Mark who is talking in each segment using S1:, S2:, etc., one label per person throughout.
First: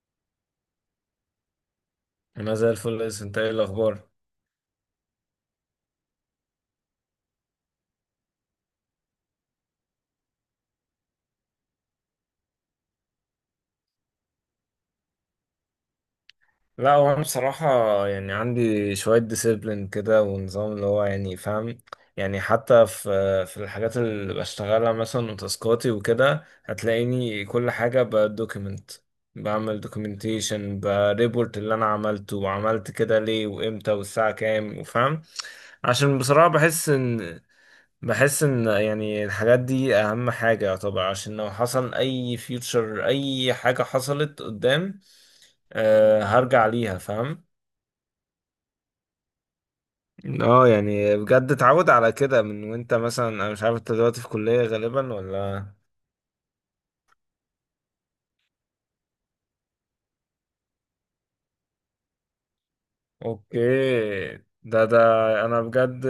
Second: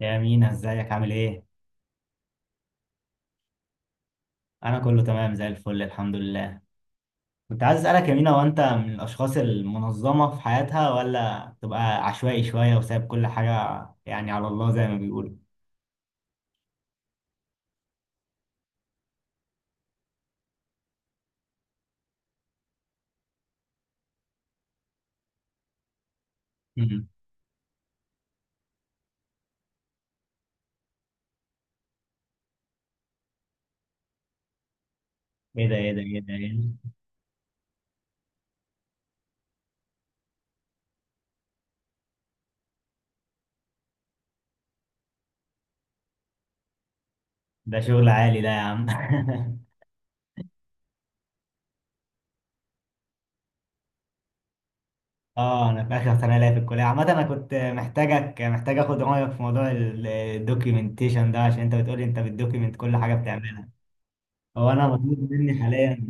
S1: يا مينا ازيك عامل ايه؟
S2: انا زي الفل، يا انت ايه الاخبار؟
S1: انا كله تمام زي الفل الحمد لله. كنت عايز اسالك يا مينا، هو انت من الاشخاص المنظمه في حياتها ولا تبقى عشوائي شويه وسايب كل حاجه يعني على الله زي ما بيقولوا.
S2: لا، هو انا بصراحه يعني عندي شويه ديسيبلين كده ونظام اللي هو يعني فاهم. يعني حتى في الحاجات اللي بشتغلها مثلا وتاسكاتي وكده،
S1: مم.
S2: هتلاقيني كل حاجه بدوكيمنت. بعمل دوكيومنتيشن بريبورت اللي انا عملته وعملت كده ليه وامتى والساعه كام وفاهم.
S1: ايه ده ايه ده
S2: عشان
S1: ايه ده
S2: بصراحه
S1: ايه
S2: بحس
S1: ده
S2: ان يعني الحاجات دي اهم حاجه طبعا، عشان لو حصل اي فيوتشر اي حاجه حصلت قدام، هرجع ليها فاهم.
S1: ده شغل عالي ده يا عم.
S2: اه يعني بجد اتعود على كده من، وانت مثلا انا مش عارف انت دلوقتي في كلية غالبا ولا؟
S1: اه انا في اخر سنه ليا في الكليه. عامه انا كنت محتاجك، محتاج اخد رايك في موضوع الدوكيومنتيشن ده عشان انت بتقولي انت بتدوكيومنت كل حاجه بتعملها.
S2: اوكي.
S1: هو
S2: ده
S1: انا
S2: ده
S1: مطلوب
S2: انا
S1: مني حاليا،
S2: بجد.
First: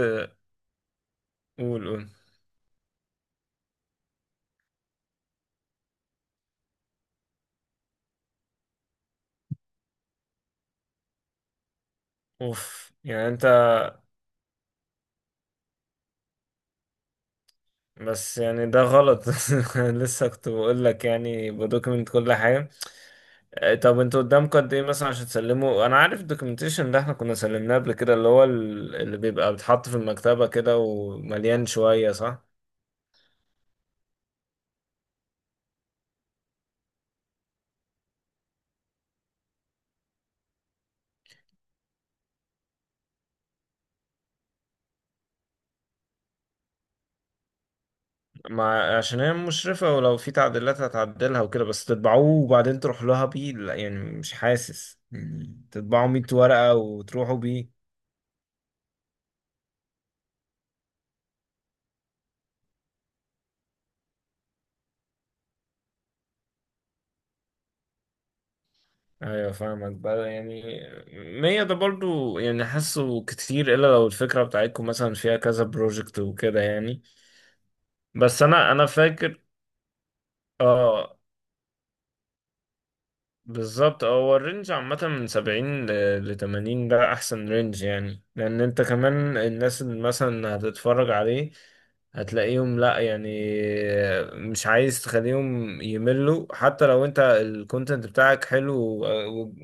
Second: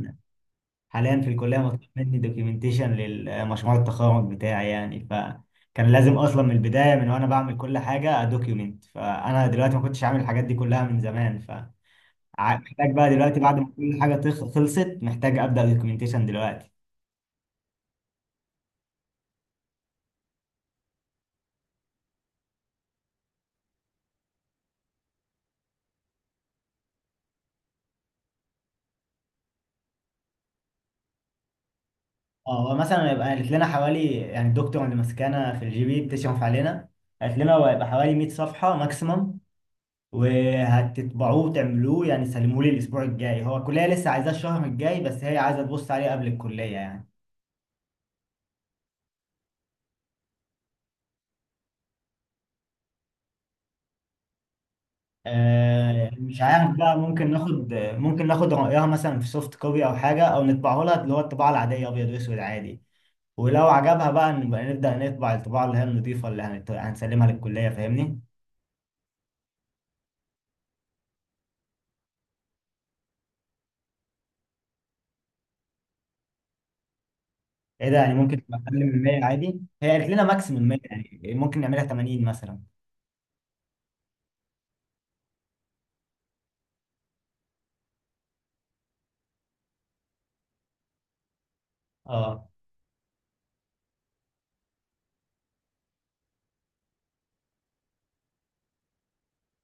S1: حاليا في الكليه
S2: قول
S1: مطلوب
S2: قول.
S1: مني دوكيومنتيشن للمشروع التخرج بتاعي، يعني فكان لازم اصلا من البدايه من وانا بعمل كل حاجه ادوكيومنت، فانا دلوقتي ما كنتش عامل الحاجات دي كلها من زمان.
S2: اوف
S1: فمحتاج بقى
S2: يعني
S1: دلوقتي
S2: انت،
S1: بعد ما كل حاجه خلصت، محتاج ابدا دوكيومنتيشن دلوقتي.
S2: بس يعني ده غلط. لسه كنت بقول لك يعني بدوكيمنت كل حاجه. آه، طب انتوا قدامكم قد ايه مثلا عشان تسلموا؟ انا عارف الدوكيومنتيشن ده احنا كنا سلمناه قبل كده، اللي بيبقى بيتحط في المكتبه كده ومليان شويه، صح؟
S1: اه هو مثلا هيبقى قالت لنا حوالي، يعني الدكتور اللي ماسكانا في الجي بي بتشرف علينا، قالت لنا هو هيبقى حوالي 100 صفحه ماكسيمم وهتطبعوه وتعملوه يعني سلموه لي الاسبوع الجاي. هو الكليه لسه عايزاه الشهر الجاي بس هي عايزه تبص عليه قبل الكليه يعني.
S2: ما عشان هي مشرفة ولو في تعديلات هتعدلها وكده، بس تطبعوه وبعدين تروح لها بيه. لا يعني مش حاسس يعني تطبعوا 100
S1: مش
S2: ورقة
S1: عارف بقى، ممكن
S2: وتروحوا بيه.
S1: ناخد، ممكن ناخد رأيها مثلا في سوفت كوبي أو حاجة، أو نطبعه لها اللي هو الطباعة العادية أبيض وأسود عادي، ولو عجبها بقى نبقى نبدأ نطبع الطباعة اللي هي النضيفة اللي هنسلمها للكلية. فاهمني؟
S2: ايوه فاهمك بقى يعني. 100 ده برضو يعني حاسه كتير، الا لو الفكرة بتاعتكم مثلا فيها كذا بروجكت وكده يعني.
S1: إيه ده، يعني
S2: بس
S1: ممكن تبقى
S2: انا
S1: أقل
S2: انا
S1: من 100
S2: فاكر.
S1: عادي، هي قالت لنا ماكسيمم 100
S2: اه.
S1: يعني، ممكن نعملها 80 مثلا.
S2: بالظبط. هو الرينج عامة من سبعين لتمانين، ده أحسن رينج يعني، لأن أنت كمان الناس اللي مثلا هتتفرج عليه
S1: أه.
S2: هتلاقيهم، لأ يعني، مش عايز تخليهم يملوا، حتى لو أنت الكونتنت بتاعك حلو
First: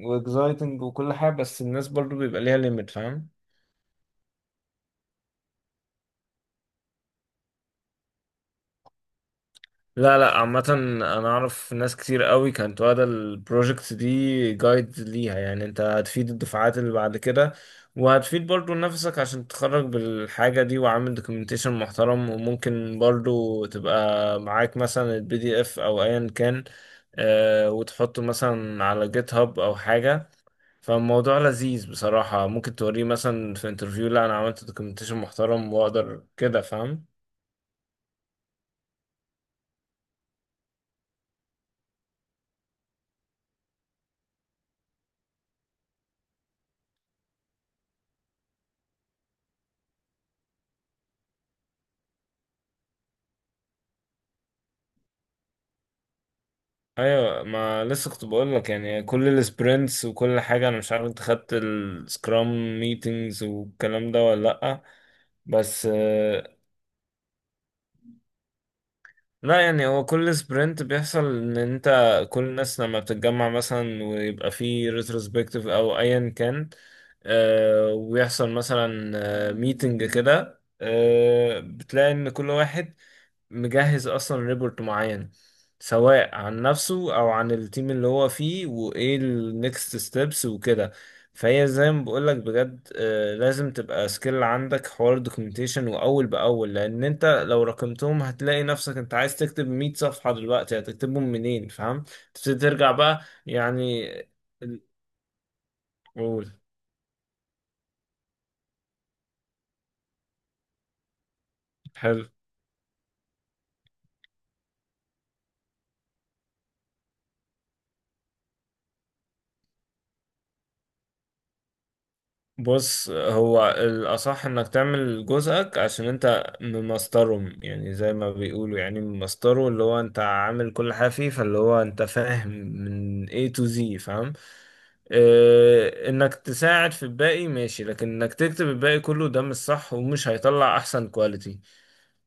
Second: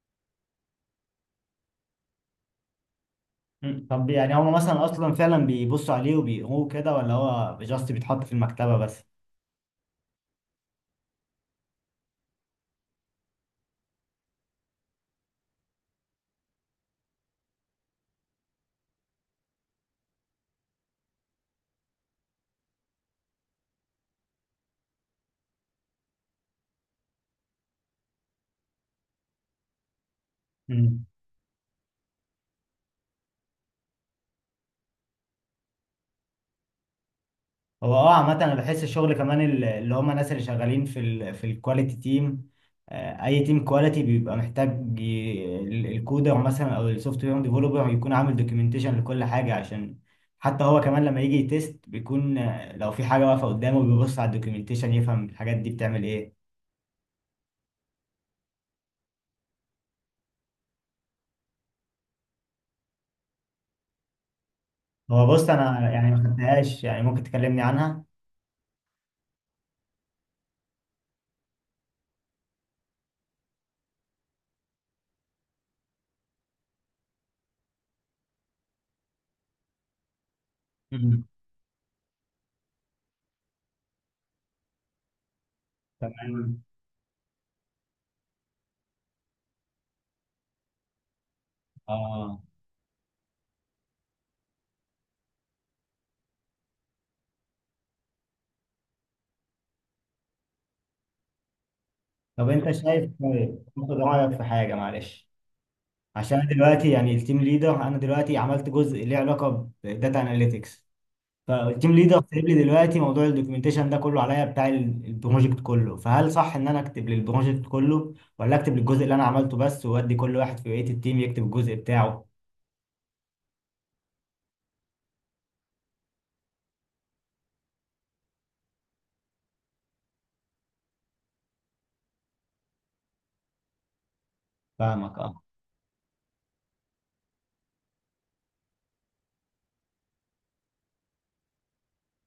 S2: وإكزايتنج وكل حاجة، بس الناس برضو بيبقى ليها ليميت فاهم.
S1: طب يعني هما مثلا أصلا فعلا بيبصوا عليه وبيقروه كده ولا هو جاست بيتحط في المكتبة بس؟
S2: لا لا، عامة أنا أعرف ناس كتير قوي كانت واخدة البروجكت دي جايد ليها، يعني أنت هتفيد الدفعات اللي بعد كده، وهتفيد برضو نفسك عشان تتخرج بالحاجة دي وعامل دوكيومنتيشن محترم. وممكن برضو تبقى معاك مثلا البي دي اف أو أيا كان، آه، وتحطه مثلا على جيت هاب أو حاجة. فالموضوع لذيذ بصراحة، ممكن توريه مثلا في انترفيو، لا أنا عملت دوكيومنتيشن محترم وأقدر كده فاهم.
S1: هو اه عامة انا بحس الشغل كمان اللي هم الناس اللي شغالين في الكواليتي تيم، اي تيم كواليتي بيبقى محتاج الكودر مثلا او السوفت وير ديفلوبر يكون عامل دوكيومنتيشن لكل حاجة، عشان حتى هو كمان لما يجي يتست بيكون، لو في حاجة واقفة قدامه بيبص على الدوكيومنتيشن يفهم الحاجات دي بتعمل ايه.
S2: ايوه، ما لسه كنت بقول لك، يعني كل السبرنتس وكل حاجه. انا مش عارف انت خدت السكرام ميتينجز والكلام ده ولا لا؟
S1: هو بص
S2: بس
S1: انا يعني ما
S2: آه،
S1: خدتهاش، يعني ممكن تكلمني عنها.
S2: لا يعني هو كل سبرنت بيحصل ان انت، كل الناس لما بتتجمع مثلا ويبقى في ريتروسبكتيف او ايا كان، ويحصل مثلا ميتنج كده،
S1: مم.
S2: بتلاقي ان كل واحد مجهز اصلا ريبورت معين، سواء
S1: تمام.
S2: عن نفسه او عن التيم اللي هو فيه وايه النكست ستيبس وكده. فهي زي ما بقولك
S1: اه
S2: بجد، لازم تبقى سكيل عندك حوار دوكيومنتيشن واول باول. لان انت لو رقمتهم هتلاقي نفسك انت عايز تكتب 100 صفحة دلوقتي، هتكتبهم منين فاهم؟
S1: طب
S2: تبتدي
S1: انت
S2: ترجع
S1: شايف،
S2: بقى.
S1: طيب، باخد
S2: يعني
S1: رأيك في حاجة
S2: ال-
S1: معلش. عشان أنا
S2: قول.
S1: دلوقتي يعني التيم ليدر، انا دلوقتي عملت جزء ليه علاقه بداتا اناليتكس، فالتيم ليدر
S2: حلو.
S1: سايب لي دلوقتي موضوع الدوكيومنتيشن ده كله عليا، بتاع البروجكت كله. فهل صح ان انا اكتب للبروجكت كله ولا اكتب للجزء اللي انا عملته بس، وادي كل واحد في بقيه التيم يكتب الجزء بتاعه؟
S2: بص، هو الأصح إنك تعمل جزءك عشان أنت ممسطرهم، يعني زي ما بيقولوا، يعني ممسطره، اللي هو أنت عامل كل حاجة فيه، فاللي هو أنت فاهم من A to Z فاهم.
S1: فاهمك اه.
S2: اه، إنك تساعد في الباقي ماشي، لكن إنك تكتب الباقي كله ده مش صح، ومش هيطلع أحسن كواليتي،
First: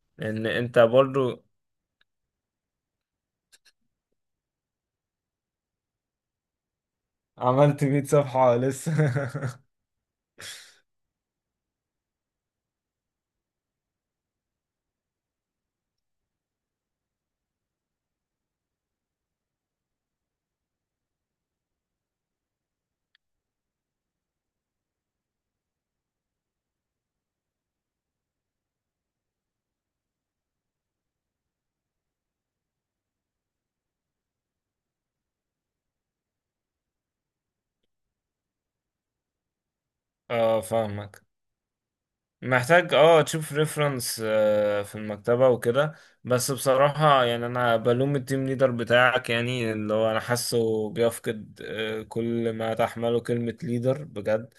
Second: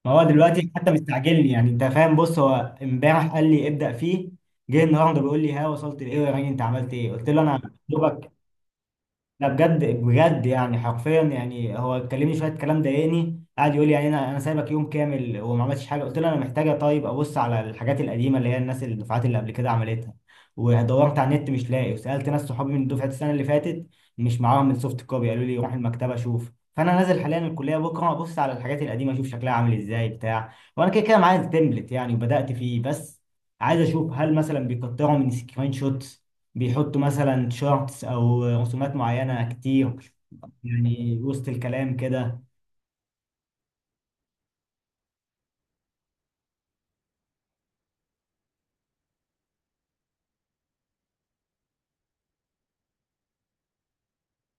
S1: ما هو
S2: لأن
S1: دلوقتي
S2: أنت
S1: حتى
S2: برضو
S1: مستعجلني، يعني انت فاهم، بص هو امبارح قال لي ابدا فيه، جه النهارده بيقول لي ها وصلت لايه يا راجل، انت عملت ايه؟ قلت له انا
S2: عملت 100
S1: دوبك.
S2: صفحة لسه.
S1: لا بجد بجد يعني، حرفيا يعني هو كلمني شويه كلام ضايقني، قعد يقول لي يعني انا سايبك يوم كامل وما عملتش حاجه. قلت له انا محتاجه طيب ابص على الحاجات القديمه اللي هي الناس الدفعات اللي قبل كده عملتها، ودورت على النت مش لاقي، وسالت ناس صحابي من دفعه السنه اللي فاتت مش معاهم السوفت كوبي، قالوا لي روح المكتبه شوف. فانا نازل حاليا الكليه بكره ابص على الحاجات القديمه اشوف شكلها عامل ازاي بتاع، وانا كده كده معايا التمبلت يعني وبدات فيه، بس عايز اشوف هل مثلا بيكتروا من سكرين شوت، بيحطوا مثلا شورتس او رسومات معينه كتير
S2: اه
S1: يعني
S2: فاهمك.
S1: وسط الكلام كده.
S2: محتاج تشوف ريفرنس في المكتبة وكده. بس بصراحة يعني انا بلوم التيم ليدر بتاعك، يعني اللي هو انا حاسه بيفقد، كل ما تحمله كلمة ليدر بجد.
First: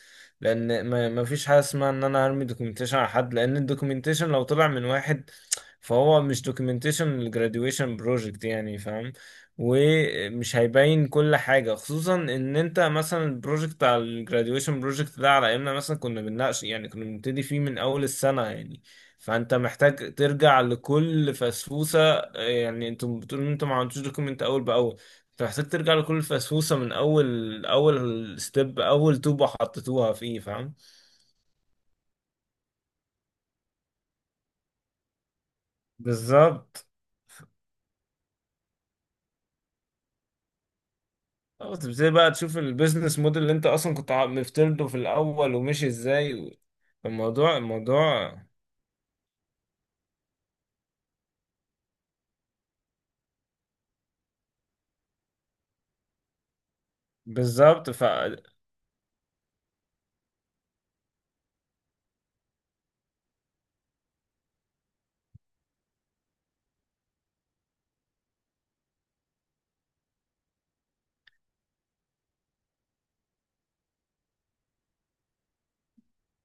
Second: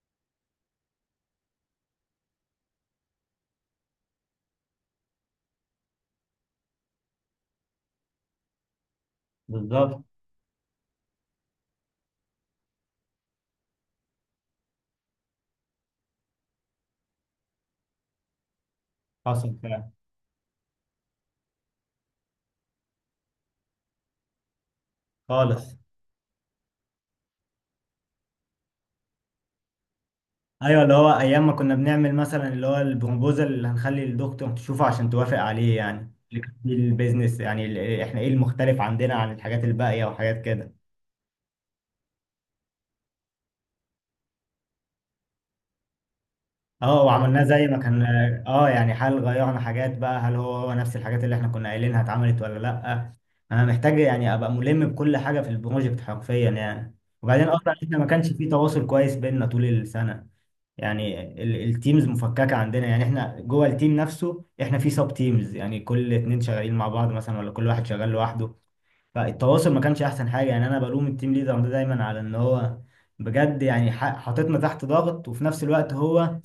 S2: لان ما فيش حاجة اسمها ان انا هرمي دوكيومنتيشن على حد، لان الدوكيومنتيشن لو طلع من واحد، فهو مش دوكيومنتيشن الجراديويشن بروجكت، يعني فاهم؟
S1: بالظبط،
S2: ومش هيبين كل حاجة، خصوصا ان انت مثلا البروجكت على الجراديويشن بروجكت ده، على ايامنا مثلا كنا بنناقش يعني، كنا بنبتدي فيه من اول السنة يعني. فانت
S1: حصل فعلا،
S2: محتاج ترجع لكل فسفوسة، يعني انتم بتقولوا ان انتم ما عملتوش دوكيمنت اول باول. انت محتاج
S1: خالص.
S2: ترجع لكل فسفوسة، من اول اول ستيب، اول طوبة حطيتوها فيه فاهم.
S1: ايوه اللي هو ايام ما كنا بنعمل مثلا اللي هو البروبوزال اللي هنخلي الدكتور تشوفه عشان توافق عليه، يعني اللي كان فيه
S2: بالظبط.
S1: البيزنس، يعني احنا ايه المختلف عندنا عن الحاجات الباقيه وحاجات كده.
S2: اه تبتدي بقى تشوف البيزنس موديل اللي انت اصلا مفترضه في الاول ومشي ازاي و-
S1: اه وعملناه
S2: الموضوع
S1: زي ما كان.
S2: الموضوع
S1: اه يعني هل غيرنا حاجات بقى، هل هو هو نفس الحاجات اللي احنا كنا قايلينها اتعملت ولا لا. انا محتاج يعني ابقى ملم بكل حاجه في البروجكت حرفيا يعني. وبعدين اصلا
S2: بالظبط
S1: احنا
S2: ف.
S1: ما كانش في تواصل كويس بيننا طول السنه، يعني التيمز مفككه عندنا، يعني احنا جوه التيم نفسه احنا في سب تيمز، يعني كل اتنين شغالين مع بعض مثلا ولا كل واحد شغال لوحده. فالتواصل ما كانش احسن حاجه. يعني انا بلوم التيم ليدر ده دايما على ان هو بجد يعني حاططنا تحت ضغط، وفي نفس الوقت هو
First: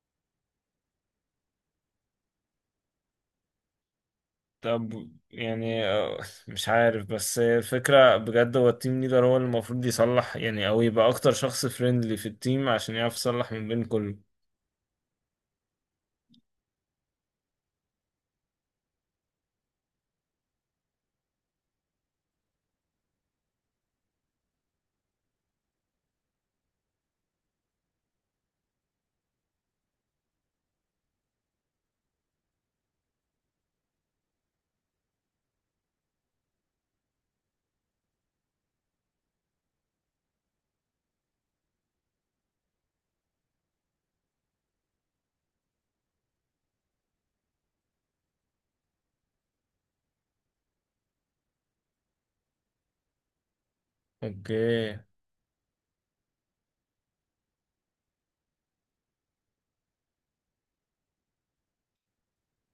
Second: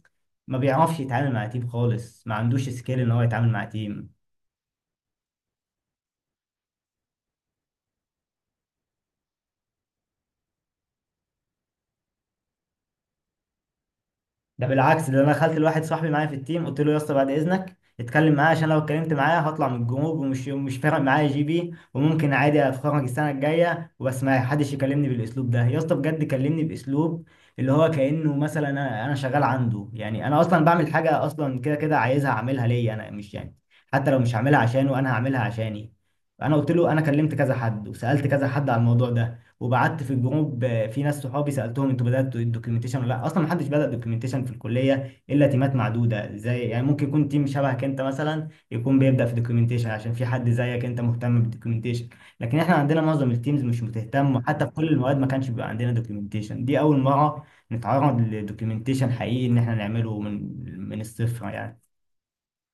S1: ما بيعرفش يتعامل مع تيم خالص، ما عندوش سكيل ان هو يتعامل مع تيم.
S2: طب يعني، مش عارف، بس هي الفكرة بجد، هو التيم ليدر هو اللي المفروض يصلح يعني، او يبقى اكتر شخص فريندلي في التيم عشان يعرف يصلح من بين كله.
S1: ده بالعكس، ده انا دخلت لواحد صاحبي معايا في التيم قلت له يا اسطى بعد اذنك اتكلم معايا، عشان لو اتكلمت معايا هطلع من الجروب، ومش مش فارق معايا جي بي وممكن عادي اتخرج السنه الجايه وبس، ما حدش يكلمني بالاسلوب ده. يا اسطى بجد كلمني باسلوب اللي هو كانه مثلا انا شغال عنده، يعني انا اصلا بعمل حاجه اصلا كده كده عايزها اعملها ليا انا، مش يعني حتى لو مش هعملها عشانه، انا هعملها عشاني. انا قلت له انا كلمت كذا حد وسالت كذا حد على الموضوع ده، وبعت في الجروب، في ناس صحابي سالتهم انتوا بداتوا الدوكيومنتيشن ولا لا. اصلا ما حدش بدا دوكيومنتيشن في الكليه الا تيمات معدوده، زي يعني ممكن يكون تيم شبهك انت مثلا يكون بيبدا في دوكيومنتيشن عشان في حد زيك انت مهتم بالدوكيومنتيشن، لكن احنا عندنا معظم التيمز مش بتهتم، وحتى في كل
S2: اوكي.
S1: المواد ما كانش بيبقى عندنا دوكيومنتيشن. دي اول مره نتعرض لدوكيومنتيشن حقيقي ان احنا نعمله من الصفر يعني.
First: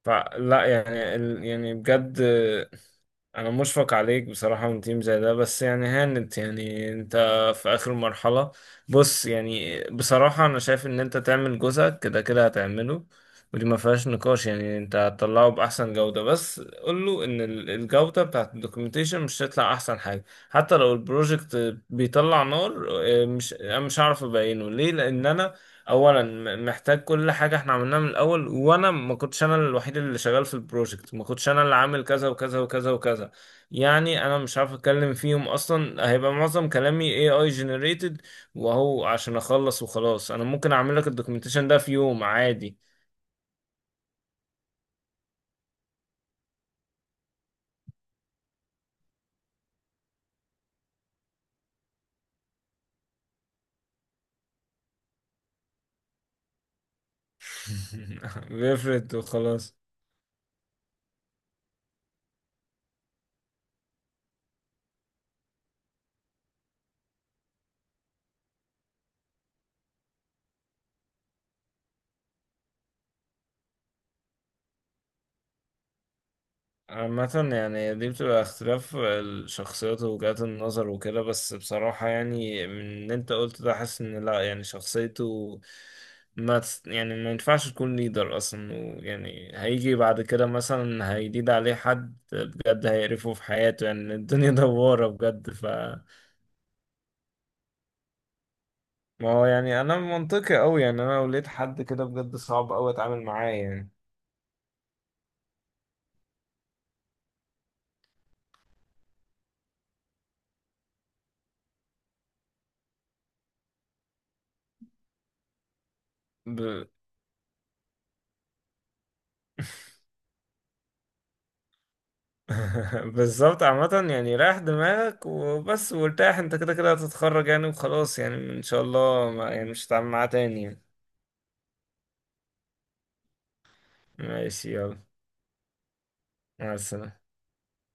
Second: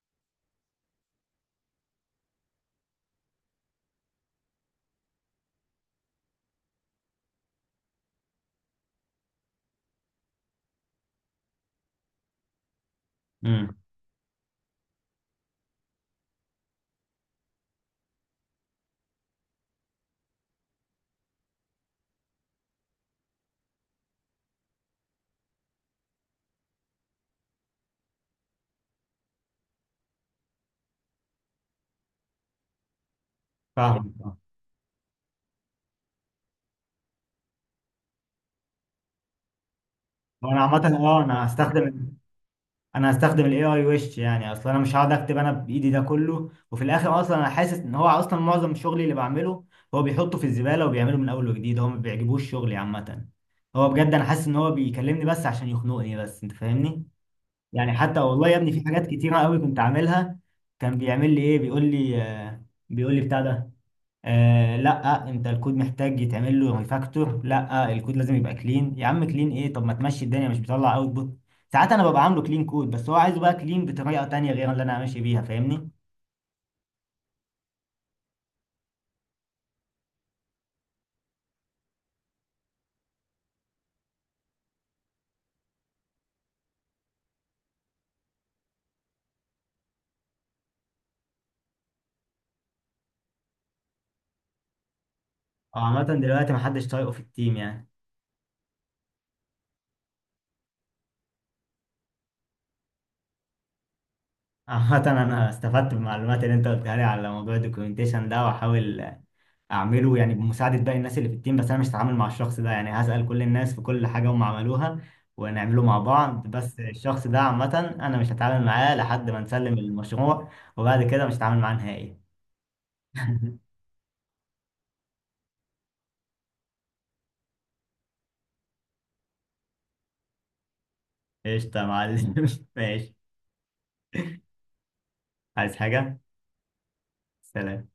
S2: فلا يعني يعني بجد انا مشفق عليك بصراحة من تيم زي ده، بس يعني هانت يعني انت في اخر مرحلة. بص، يعني بصراحة انا شايف ان انت تعمل جزءك كده كده هتعمله، ودي
S1: امم.
S2: ما فيهاش نقاش، يعني انت هتطلعه باحسن جودة. بس قول له ان الجودة بتاعت الدوكيومنتيشن مش هتطلع احسن حاجة، حتى لو البروجكت بيطلع نار. مش انا مش هعرف ابينه ليه، لان انا اولا محتاج كل حاجه احنا عملناها من الاول، وانا ما كنتش انا الوحيد اللي شغال في البروجكت، ما كنتش انا اللي عامل كذا وكذا وكذا وكذا،
S1: فاهم.
S2: يعني انا مش عارف اتكلم فيهم اصلا، هيبقى معظم كلامي AI generated. وهو عشان اخلص وخلاص، انا
S1: وانا
S2: ممكن
S1: عامه
S2: اعمل لك
S1: اه انا
S2: الدوكيومنتيشن ده في
S1: هستخدم،
S2: يوم عادي.
S1: انا هستخدم الاي اي وش يعني، اصلا انا مش هقعد اكتب انا بايدي ده كله. وفي الاخر اصلا انا حاسس ان هو اصلا معظم شغلي اللي بعمله هو بيحطه في الزباله وبيعمله من اول وجديد، هو ما بيعجبوش شغلي عامه. هو بجد انا حاسس ان هو بيكلمني بس عشان يخنقني بس، انت فاهمني يعني، حتى والله يا ابني في حاجات
S2: بيفرد
S1: كتيره قوي
S2: وخلاص.
S1: كنت عاملها كان بيعمل لي ايه، بيقول لي بيقول لي بتاع ده آه لا انت الكود محتاج يتعمل له ريفاكتور، لا الكود لازم يبقى كلين. يا عم كلين ايه، طب ما تمشي الدنيا، مش بيطلع اوتبوت. ساعات انا ببقى عامله كلين كود بس هو عايزه بقى كلين بطريقه تانية غير اللي انا ماشي بيها، فاهمني؟
S2: عامة يعني دي بتبقى اختلاف الشخصيات ووجهات النظر وكده، بس بصراحة يعني من اللي انت قلت ده، حاسس ان لا يعني شخصيته ما تس- يعني ما ينفعش تكون ليدر اصلا. ويعني هيجي بعد كده مثلا هيليد عليه حد بجد هيقرفه في حياته، يعني الدنيا دوارة بجد ف.
S1: هو عامه دلوقتي محدش طايقه في التيم يعني.
S2: ما هو يعني انا منطقي قوي، يعني انا لو لقيت حد كده بجد صعب قوي اتعامل معاه يعني.
S1: عامة أنا استفدت بالمعلومات اللي أنت قلتها لي على موضوع الدوكيومنتيشن ده، وأحاول أعمله يعني بمساعدة باقي الناس اللي في التيم، بس أنا مش هتعامل مع الشخص ده، يعني هسأل كل الناس في كل حاجة هم عملوها ونعمله مع بعض،
S2: ب...
S1: بس الشخص ده عامة أنا مش هتعامل معاه لحد ما نسلم المشروع، وبعد كده مش هتعامل معاه نهائي.
S2: بالظبط. عامة يعني ريح دماغك وبس وارتاح، انت كده كده هتتخرج يعني وخلاص، يعني ان شاء الله ما يعني مش هتعمل معاه تاني يعني.
S1: قشطة يا معلم. ماشي.
S2: ماشي يلا.
S1: عايز حاجة؟
S2: مع السلامة.
S1: سلام.